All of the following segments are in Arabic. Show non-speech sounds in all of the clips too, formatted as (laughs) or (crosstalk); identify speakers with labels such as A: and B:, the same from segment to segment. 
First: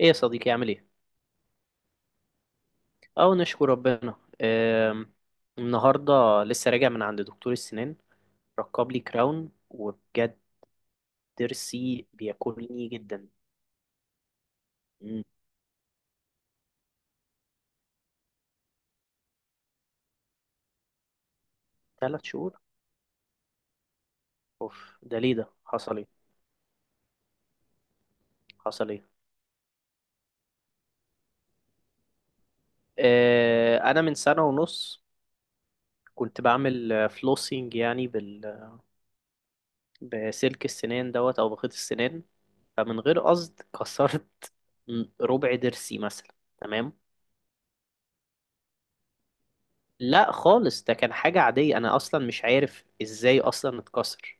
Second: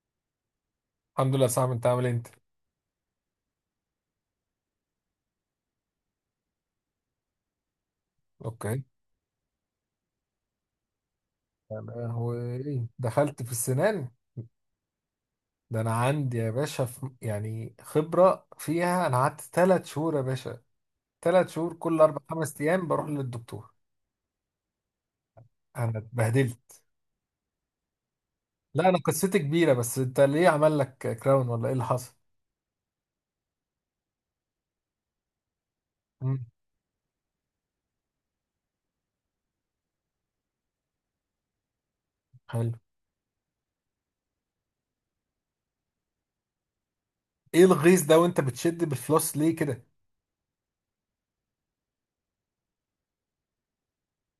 A: ايه يا صديقي عامل ايه؟
B: الحمد لله. صعب، انت عامل ايه انت؟
A: اه نشكر ربنا. آم، النهارده لسه راجع من عند دكتور السنان،
B: اوكي.
A: ركب لي كراون وبجد
B: انا
A: ضرسي
B: هو ايه،
A: بياكلني جدا.
B: دخلت في السنان؟
A: مم،
B: ده انا عندي يا باشا في يعني خبرة فيها، انا قعدت ثلاث شهور يا باشا، ثلاث شهور كل اربع
A: تلات شهور.
B: خمس ايام بروح للدكتور.
A: اوف، ده ليه ده؟ حصل
B: انا
A: ايه؟
B: اتبهدلت. لا
A: حصل
B: انا
A: ايه؟
B: قصتي كبيرة، بس انت ليه عمل لك كراون ولا ايه اللي حصل؟
A: انا من سنة ونص كنت
B: مم.
A: بعمل فلوسينج يعني بسلك السنان دوت او بخيط السنان.
B: حلو.
A: فمن غير قصد كسرت ربع ضرسي مثلا. تمام.
B: ايه الغيظ ده، وانت بتشد بالفلوس ليه كده؟
A: لا خالص، ده كان حاجة عادية، أنا أصلا مش عارف إزاي أصلا اتكسر.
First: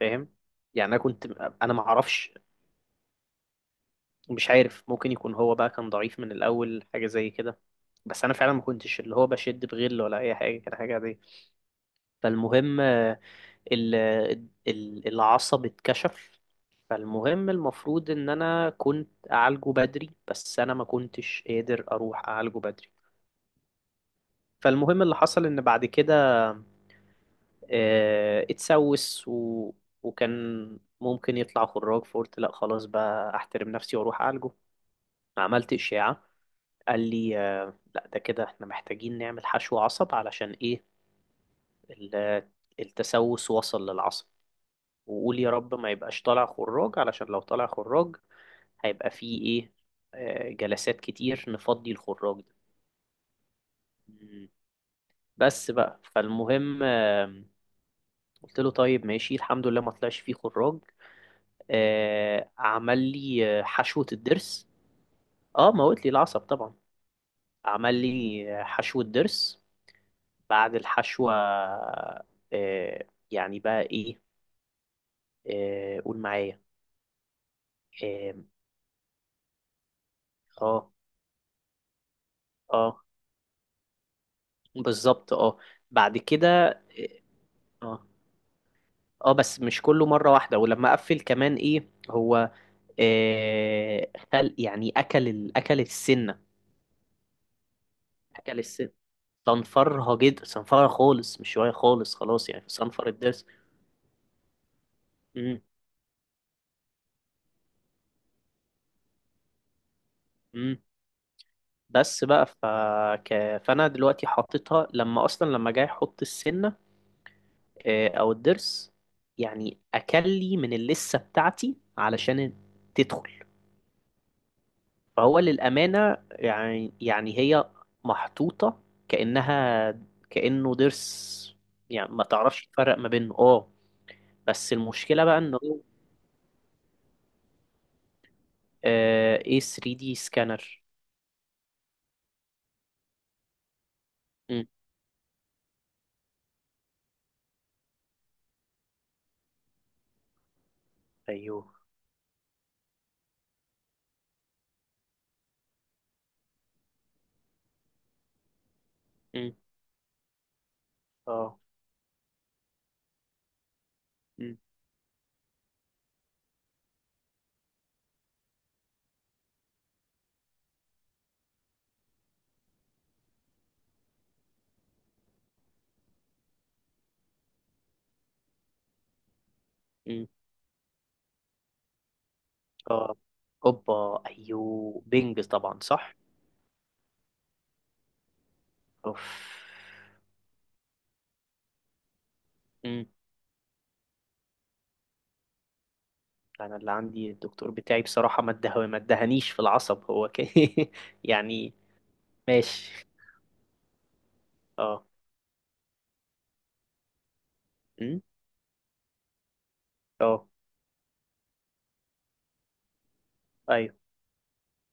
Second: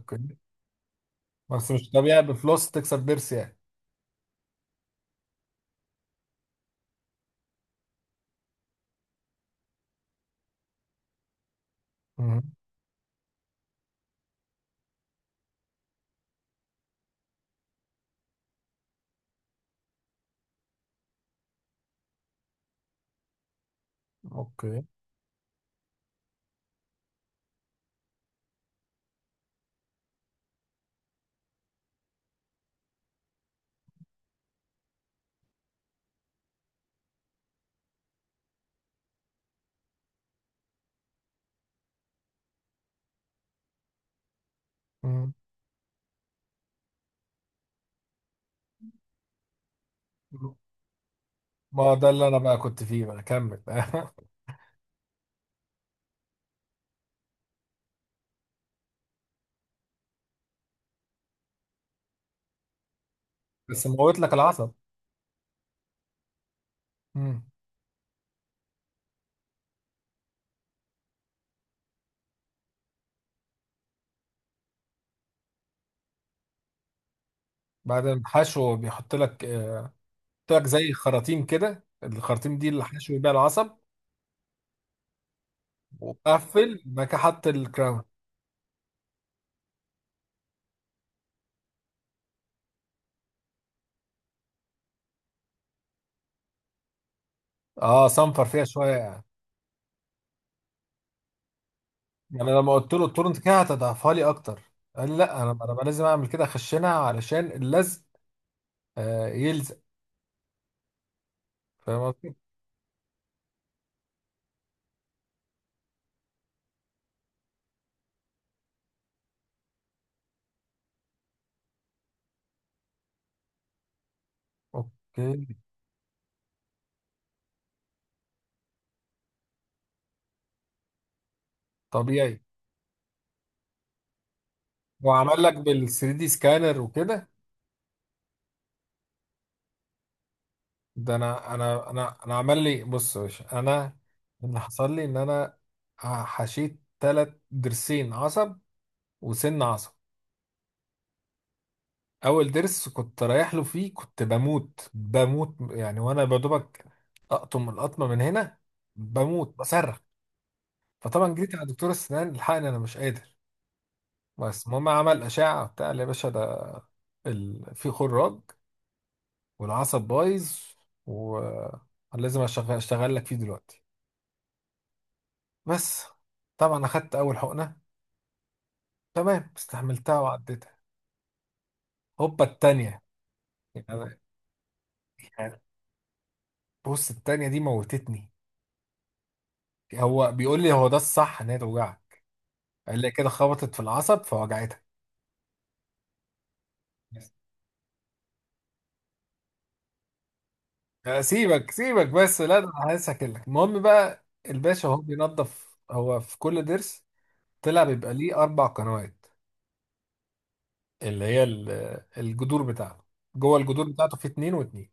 A: فاهم؟ يعني أنا كنت.
B: بس
A: أنا
B: مش طبيعي
A: معرفش،
B: بالفلوس تكسر ضرس يعني.
A: مش عارف، ممكن يكون هو بقى كان ضعيف من الأول، حاجة زي كده. بس أنا فعلا ما كنتش اللي هو بشد بغل ولا أي حاجة، كان حاجة عادية.
B: مم.
A: فالمهم ال- العصب اتكشف. فالمهم المفروض إن أنا كنت أعالجه بدري، بس أنا ما كنتش قادر أروح أعالجه بدري.
B: اوكي.
A: فالمهم اللي حصل إن بعد كده اتسوس وكان ممكن يطلع خراج، فقلت لا خلاص بقى احترم نفسي واروح اعالجه. عملت اشعه، قال لي لا ده كده احنا محتاجين نعمل حشو عصب علشان ايه، ال- التسوس وصل للعصب.
B: مم.
A: وقول يا رب ما يبقاش طالع خراج، علشان لو طالع خراج هيبقى فيه ايه، جلسات كتير
B: ما
A: نفضي
B: هو ده اللي
A: الخراج
B: انا
A: ده.
B: بقى كنت فيه بقى، كمل. (laughs)
A: مم. بس بقى فالمهم قلت له طيب ماشي، الحمد لله ما طلعش فيه خراج. عمل لي
B: بس
A: حشوة
B: موت لك
A: الضرس.
B: العصب.
A: اه موت لي العصب طبعا.
B: امم.
A: عمل لي حشوة ضرس. بعد الحشوة يعني بقى ايه، قول معايا.
B: بعدين
A: اه،
B: حشو بيحط لك، بيحط لك
A: اه،
B: زي خراطيم كده، الخراطيم دي اللي
A: آه،
B: حشو بيها العصب.
A: بالظبط، اه. بعد كده،
B: وقفل بعد كده حط الكراون.
A: اه، اه، بس مش كله مرة واحدة، ولما قفل كمان ايه هو خل يعني اكل السنة.
B: اه صنفر
A: اكل
B: فيها
A: السنة،
B: شويه يعني.
A: صنفرها جدا، صنفرها خالص، مش شوية خالص، خلاص
B: يعني
A: يعني
B: لما قلت له
A: صنفر
B: التورنت
A: الضرس.
B: كده هتضعفها لي اكتر، قال لي لا انا
A: مم.
B: انا بقى لازم اعمل كده، اخشنها علشان اللزق. آه يلزق.
A: مم.
B: فاهم
A: بس
B: قصدي؟
A: بقى فانا دلوقتي حطيتها، لما اصلا لما جاي احط السنه او الضرس، يعني اكلي من اللسه بتاعتي علشان تدخل. فهو
B: اوكي.
A: للامانه يعني يعني هي محطوطه كانها كانه ضرس، يعني ما
B: طبيعي.
A: تعرفش تفرق ما بينه. اه. بس المشكله بقى
B: وعمل لك
A: انه
B: بال 3 دي سكانر وكده؟
A: ايه 3 دي سكانر.
B: ده انا عمل لي، بص يا باشا، انا اللي
A: مم.
B: حصل لي ان انا حشيت تلات ضرسين عصب وسن عصب.
A: ايوه.
B: اول ضرس كنت رايح له فيه كنت بموت يعني، وانا بدوبك اقطم القطمه من هنا
A: مم.
B: بموت بصرخ. فطبعا جيت
A: اه.
B: على دكتور السنان لحقني انا مش قادر.
A: مم.
B: بس المهم عمل اشعه بتاع، قال لي يا باشا ده في خراج والعصب بايظ، ولازم اشتغل لك فيه دلوقتي. بس طبعا اخدت اول حقنه، تمام، استحملتها
A: مم.
B: وعديتها. هوبا التانية.
A: اه،
B: يعني
A: اوبا، ايوه، بينج
B: يعني
A: طبعا صح.
B: بص التانية دي موتتني.
A: اوف.
B: هو بيقول لي هو ده الصح ان هي توجعك. قال
A: امم.
B: لي كده خبطت في العصب فوجعتها.
A: انا اللي عندي
B: بس.
A: الدكتور بتاعي بصراحة ما اده ما ادهنيش في العصب، هو (laughs)
B: سيبك
A: يعني.
B: سيبك بس، لا ده انا
A: ماشي.
B: عايز اكلك. المهم بقى الباشا هو
A: اه.
B: بينظف، هو في كل ضرس طلع بيبقى
A: امم.
B: ليه اربع قنوات،
A: اه.
B: اللي هي الجذور بتاعته. جوه الجذور
A: ايوه.
B: بتاعته في اتنين واتنين.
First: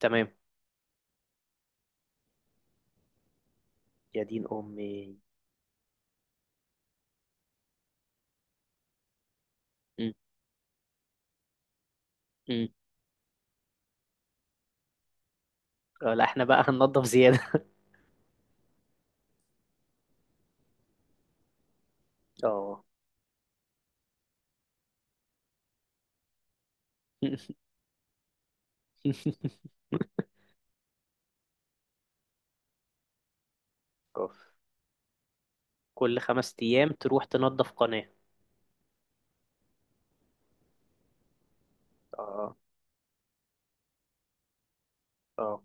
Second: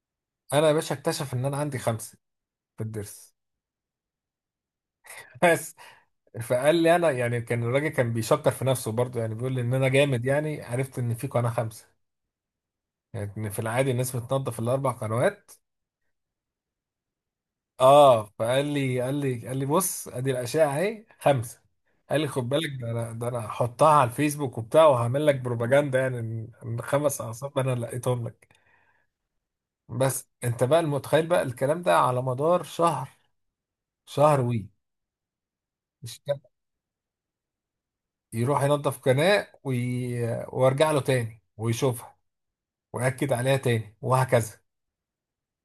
A: تمام.
B: انا يا باشا اكتشف ان انا عندي خمسه في الضرس.
A: يا دين امي.
B: (laughs) فقال لي، انا يعني كان الراجل كان بيشكر في نفسه برضه، يعني بيقول لي ان انا
A: امم.
B: جامد يعني عرفت ان في قناه خمسه.
A: امم.
B: يعني إن في العادي الناس بتنظف الاربع قنوات.
A: لا احنا بقى هننضف زيادة.
B: اه فقال لي قال لي بص ادي الاشعه اهي خمسه. قال لي
A: (laughs)
B: خد بالك،
A: اه.
B: ده انا هحطها على الفيسبوك وبتاع، وهعمل لك بروباجندا يعني إن خمس اعصاب انا لقيتهم لك. بس
A: (laughs)
B: انت بقى المتخيل بقى الكلام ده على مدار شهر،
A: اوف.
B: شهر
A: كل
B: مش كده.
A: خمس ايام تروح تنضف قناة.
B: يروح ينظف قناه وارجع له تاني ويشوفها،
A: اه.
B: واكد عليها تاني، وهكذا.
A: اه.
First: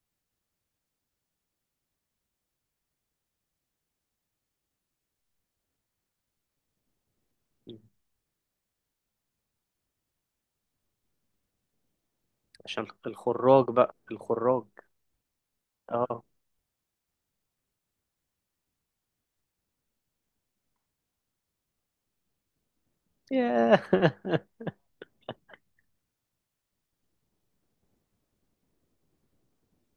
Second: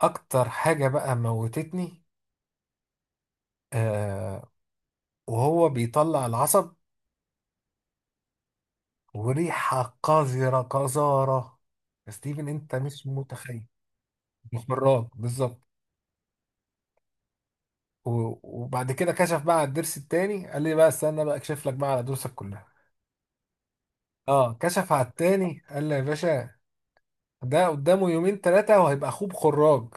B: اكتر حاجه بقى موتتني، آه وهو بيطلع العصب
A: مم.
B: وريحه قذره قذاره. يا ستيفن انت
A: عشان
B: مش
A: الخراج
B: متخيل،
A: بقى الخراج.
B: محمرات بالظبط.
A: اه.
B: وبعد كده كشف بقى على الضرس التاني، قال لي بقى استنى بقى اكشف لك بقى على ضروسك كلها.
A: ياه.
B: اه
A: (laughs)
B: كشف على التاني، قال لي يا باشا ده قدامه يومين ثلاثه وهيبقى اخوه بخراج.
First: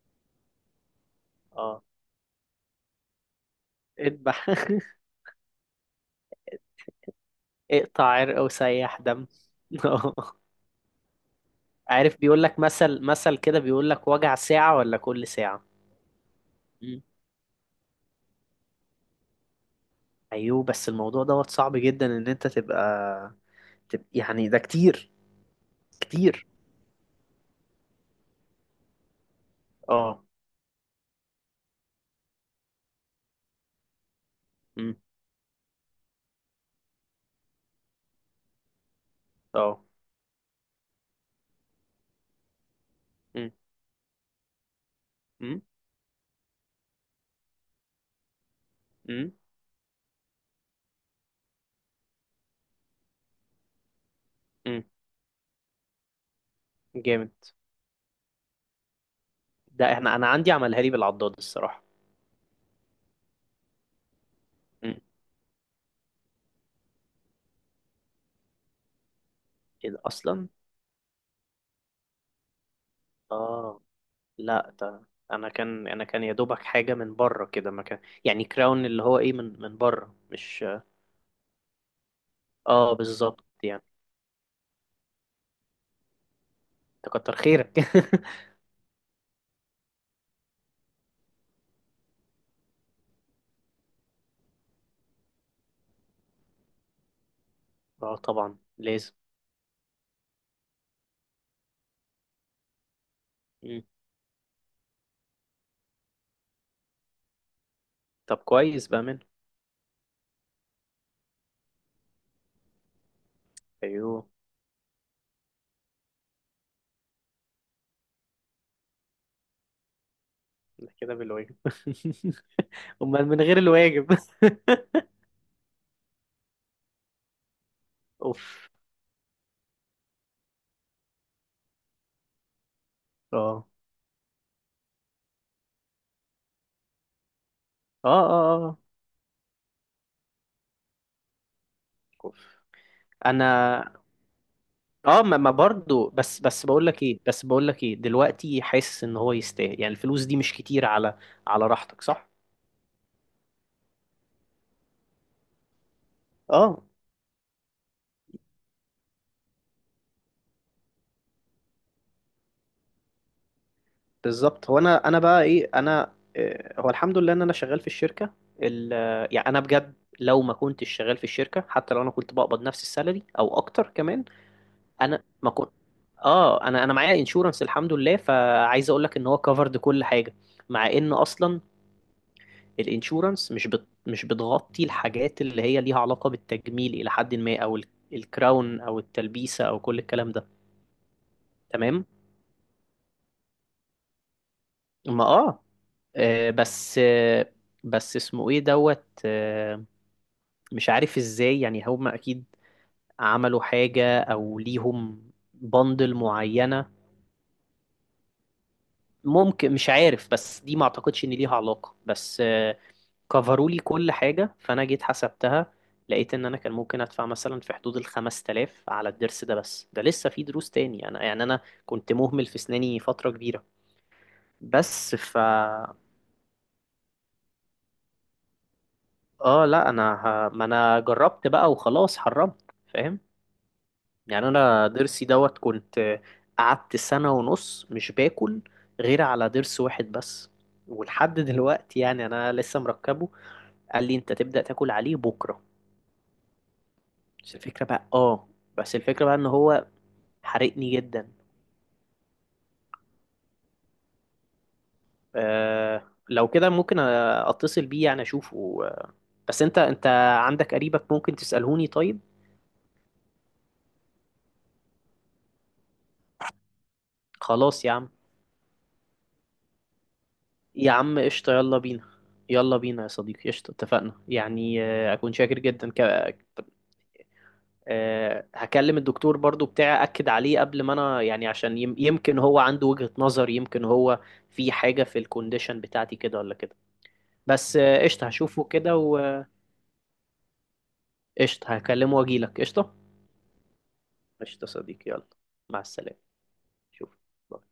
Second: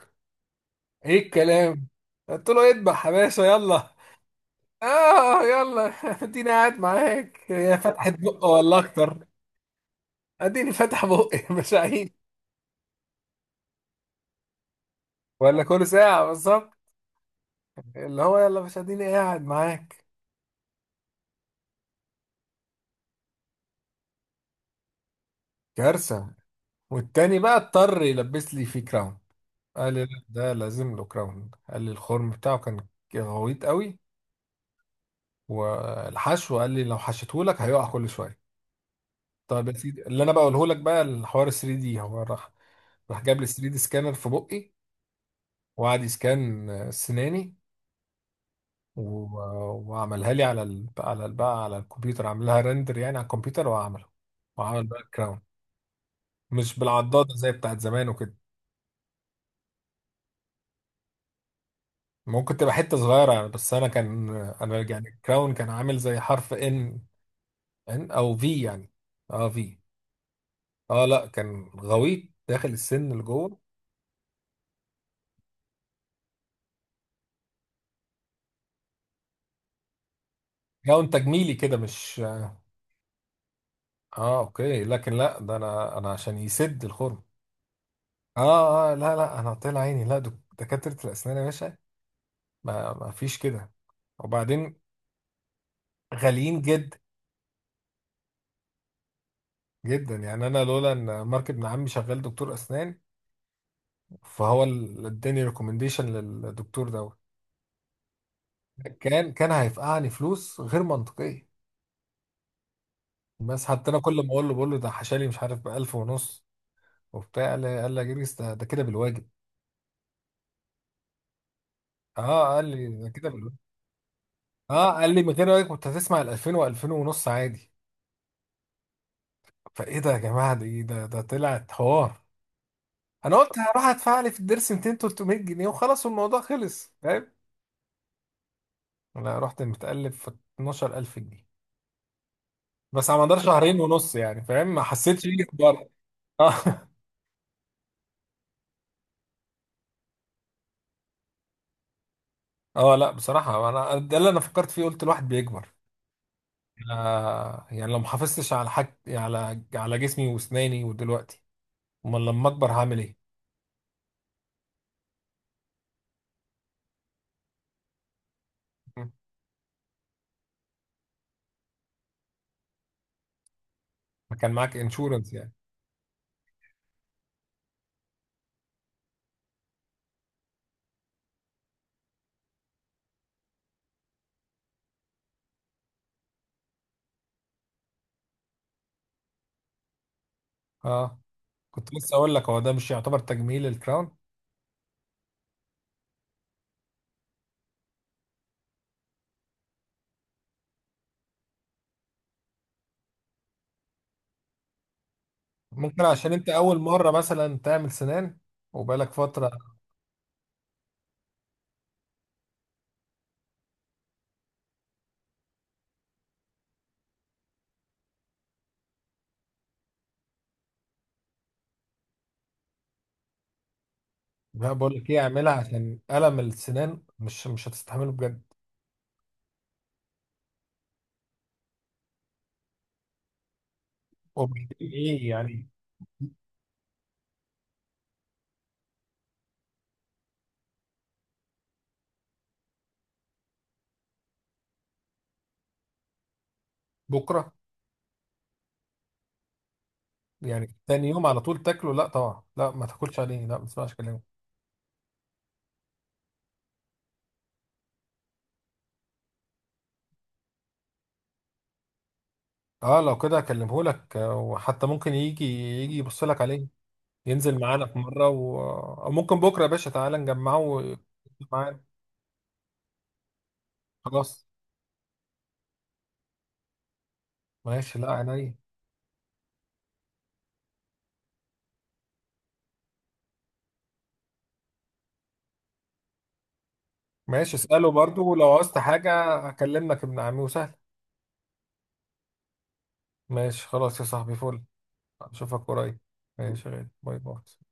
B: ايه
A: اه.
B: الكلام! قلت له اذبح يا باشا يلا.
A: اذبح. (laughs)
B: اه يلا (laughs) اديني قاعد معاك، هي
A: اقطع
B: فتحت
A: عرق
B: بق ولا
A: وسيح
B: اكتر.
A: دم. (laughs)
B: اديني فاتح بقي (laughs) مش عايز.
A: عارف بيقول لك مثل كده، بيقول لك وجع ساعة ولا كل ساعة.
B: ولا كل ساعة بالظبط.
A: مم.
B: اللي هو يلا، مش اديني قاعد معاك.
A: ايوه، بس الموضوع دوت صعب جدا ان انت تبقى يعني ده كتير،
B: كارثة.
A: كتير.
B: والتاني بقى اضطر يلبس لي فيه كراون. قال لي
A: اه.
B: لا ده لازم له كراون، قال لي الخرم بتاعه كان غويط قوي،
A: مم.
B: والحشو قال لي لو حشيته لك هيقع كل شوية. طب يا
A: اه.
B: سيدي اللي انا بقوله لك بقى، الحوار 3 دي، هو راح، راح جاب لي
A: أم،
B: 3 دي سكانر في بقي،
A: أم،
B: وقعد يسكان سناني،
A: أم،
B: وعملها لي على بقى على الكمبيوتر، عامل لها ريندر يعني على الكمبيوتر وعمله،
A: أم.
B: وعمل باك جراوند، مش
A: جامد،
B: بالعضاده زي بتاعت زمان وكده.
A: ده احنا انا عندي عملها لي بالعضاد الصراحة.
B: ممكن تبقى حته صغيره يعني، بس انا كان، انا
A: مم.
B: يعني الكراون كان عامل زي حرف ان، ان او في يعني، اه في.
A: ايه ده اصلا.
B: اه لا كان غويط داخل السن اللي جوه.
A: اه لا ده انا كان انا كان يا دوبك حاجة من بره كده، ما كان يعني كراون اللي هو ايه، من بره مش.
B: كراون تجميلي كده مش.
A: اه بالظبط يعني.
B: اه اوكي لكن لا ده انا عشان يسد الخرم.
A: تكتر خيرك.
B: اه اه لا لا انا طلع عيني، لا دكاتره الاسنان يا باشا، ما فيش كده. وبعدين غاليين جدا،
A: (laughs) اه طبعا لازم.
B: جدا يعني. انا لولا ان مارك ابن عمي شغال دكتور اسنان،
A: مم.
B: فهو اللي اداني ريكومنديشن للدكتور دوت،
A: طب كويس بقى منه.
B: كان هيفقعني فلوس غير منطقيه. بس حتى انا كل ما
A: ايوه
B: اقول له بقول له ده حشالي مش عارف ب 1000 ونص وبتاع، قال لي يا جريس ده كده بالواجب.
A: ده كده بالواجب.
B: اه قال لي
A: (laughs)
B: ده
A: امال
B: كده
A: من
B: بالواجب.
A: غير الواجب.
B: اه قال لي من غير واجب كنت هتسمع ال 2000 و2000 ونص عادي.
A: (laughs) اوف.
B: فايه ده يا جماعه، ده ايه ده طلعت حوار. انا قلت
A: اه
B: هروح ادفع لي في الدرس 200 300 جنيه وخلاص الموضوع خلص.
A: اه اه. اه.
B: انا رحت متقلب في 12,000 جنيه.
A: اوف.
B: بس على مدار
A: انا،
B: شهرين ونص يعني، فاهم، ما
A: اه،
B: حسيتش
A: ما
B: بيه
A: ما
B: بره.
A: برضو، بس بقول
B: اه
A: لك ايه، بس بقول لك ايه دلوقتي حاسس ان هو يستاهل، يعني الفلوس دي مش كتير على راحتك، صح.
B: (laughs) اه لا بصراحه انا ده اللي انا فكرت فيه، قلت الواحد بيكبر.
A: اه
B: يعني لو ما حافظتش على حاج، على على جسمي واسناني، ودلوقتي امال لما اكبر هعمل ايه.
A: بالظبط. هو انا بقى ايه، انا هو الحمد لله ان انا شغال في الشركه،
B: مم.
A: يعني انا بجد لو ما كنتش شغال في الشركه، حتى لو انا كنت بقبض نفس السالري او اكتر كمان.
B: ما كان معاك
A: انا
B: انشورنس
A: ما
B: يعني؟
A: كنت. اه انا معايا انشورنس الحمد لله، فعايز اقول لك ان هو كفرد كل حاجه، مع ان اصلا الانشورنس مش بتغطي الحاجات اللي هي ليها علاقه بالتجميل الى حد ما، او الكراون او التلبيسه او كل الكلام ده.
B: اه كنت
A: تمام.
B: لسه اقول لك، هو ده مش يعتبر تجميل الكراون؟
A: ما، اه، آه، بس آه، بس اسمه ايه دوت مش عارف ازاي، يعني هم اكيد عملوا حاجة او ليهم
B: ممكن
A: بندل
B: عشان انت اول
A: معينة.
B: مره مثلا تعمل سنان وبقالك فتره.
A: ممكن، مش عارف، بس دي ما اعتقدش ان ليها علاقة، بس كفروا لي كل حاجة، فانا جيت حسبتها، لقيت ان انا كان ممكن ادفع مثلا في حدود ال 5000 على الضرس ده، بس ده لسه في دروس تاني، انا يعني انا كنت مهمل في اسناني فترة كبيرة.
B: بقول لك
A: بس
B: ايه،
A: ف،
B: اعملها عشان الم السنان مش مش هتستحمله بجد.
A: اه لا انا ما انا جربت بقى وخلاص حرمت، فاهم؟ يعني
B: وبالليل
A: انا
B: ايه
A: ضرسي دوت
B: يعني؟
A: كنت قعدت سنة ونص مش باكل غير على ضرس واحد بس. ولحد دلوقتي يعني انا لسه مركبه. قال لي انت تبدأ تاكل عليه بكرة.
B: بكره
A: بس الفكرة بقى، اه، بس الفكرة بقى ان هو
B: يعني
A: حرقني
B: تاني يوم
A: جدا.
B: على طول تاكله؟ لا طبعا، لا ما تاكلش عليه، لا ما تسمعش كلامه.
A: آه لو كده ممكن اتصل بيه يعني اشوفه بس انت عندك قريبك ممكن تسألهوني طيب.
B: اه لو كده اكلمه لك، وحتى ممكن يجي يبص لك عليه، ينزل
A: خلاص
B: معانا
A: يا
B: في
A: عم.
B: مره او ممكن بكره يا باشا تعالى نجمعه
A: يا عم قشطة يلا
B: معانا.
A: بينا. يلا بينا يا صديقي قشطة، اتفقنا
B: خلاص.
A: يعني، أكون شاكر جدا
B: ماشي، لا عينيا.
A: هكلم الدكتور برضو بتاعي أكد عليه قبل ما أنا، يعني عشان يمكن هو عنده وجهة نظر، يمكن هو في حاجة في الكونديشن بتاعتي كده ولا كده.
B: ماشي
A: بس
B: اساله برضو،
A: قشطة
B: ولو
A: هشوفه
B: عوزت
A: كده
B: حاجه
A: وقشطة
B: اكلمك ابن عمي، وسهل.
A: هكلمه وأجيلك. قشطة.
B: ماشي خلاص يا صاحبي، فل.
A: قشطة صديقي يلا.
B: اشوفك
A: مع
B: قريب.
A: السلامة.
B: ماشي يا غالي. باي
A: شوف
B: باي.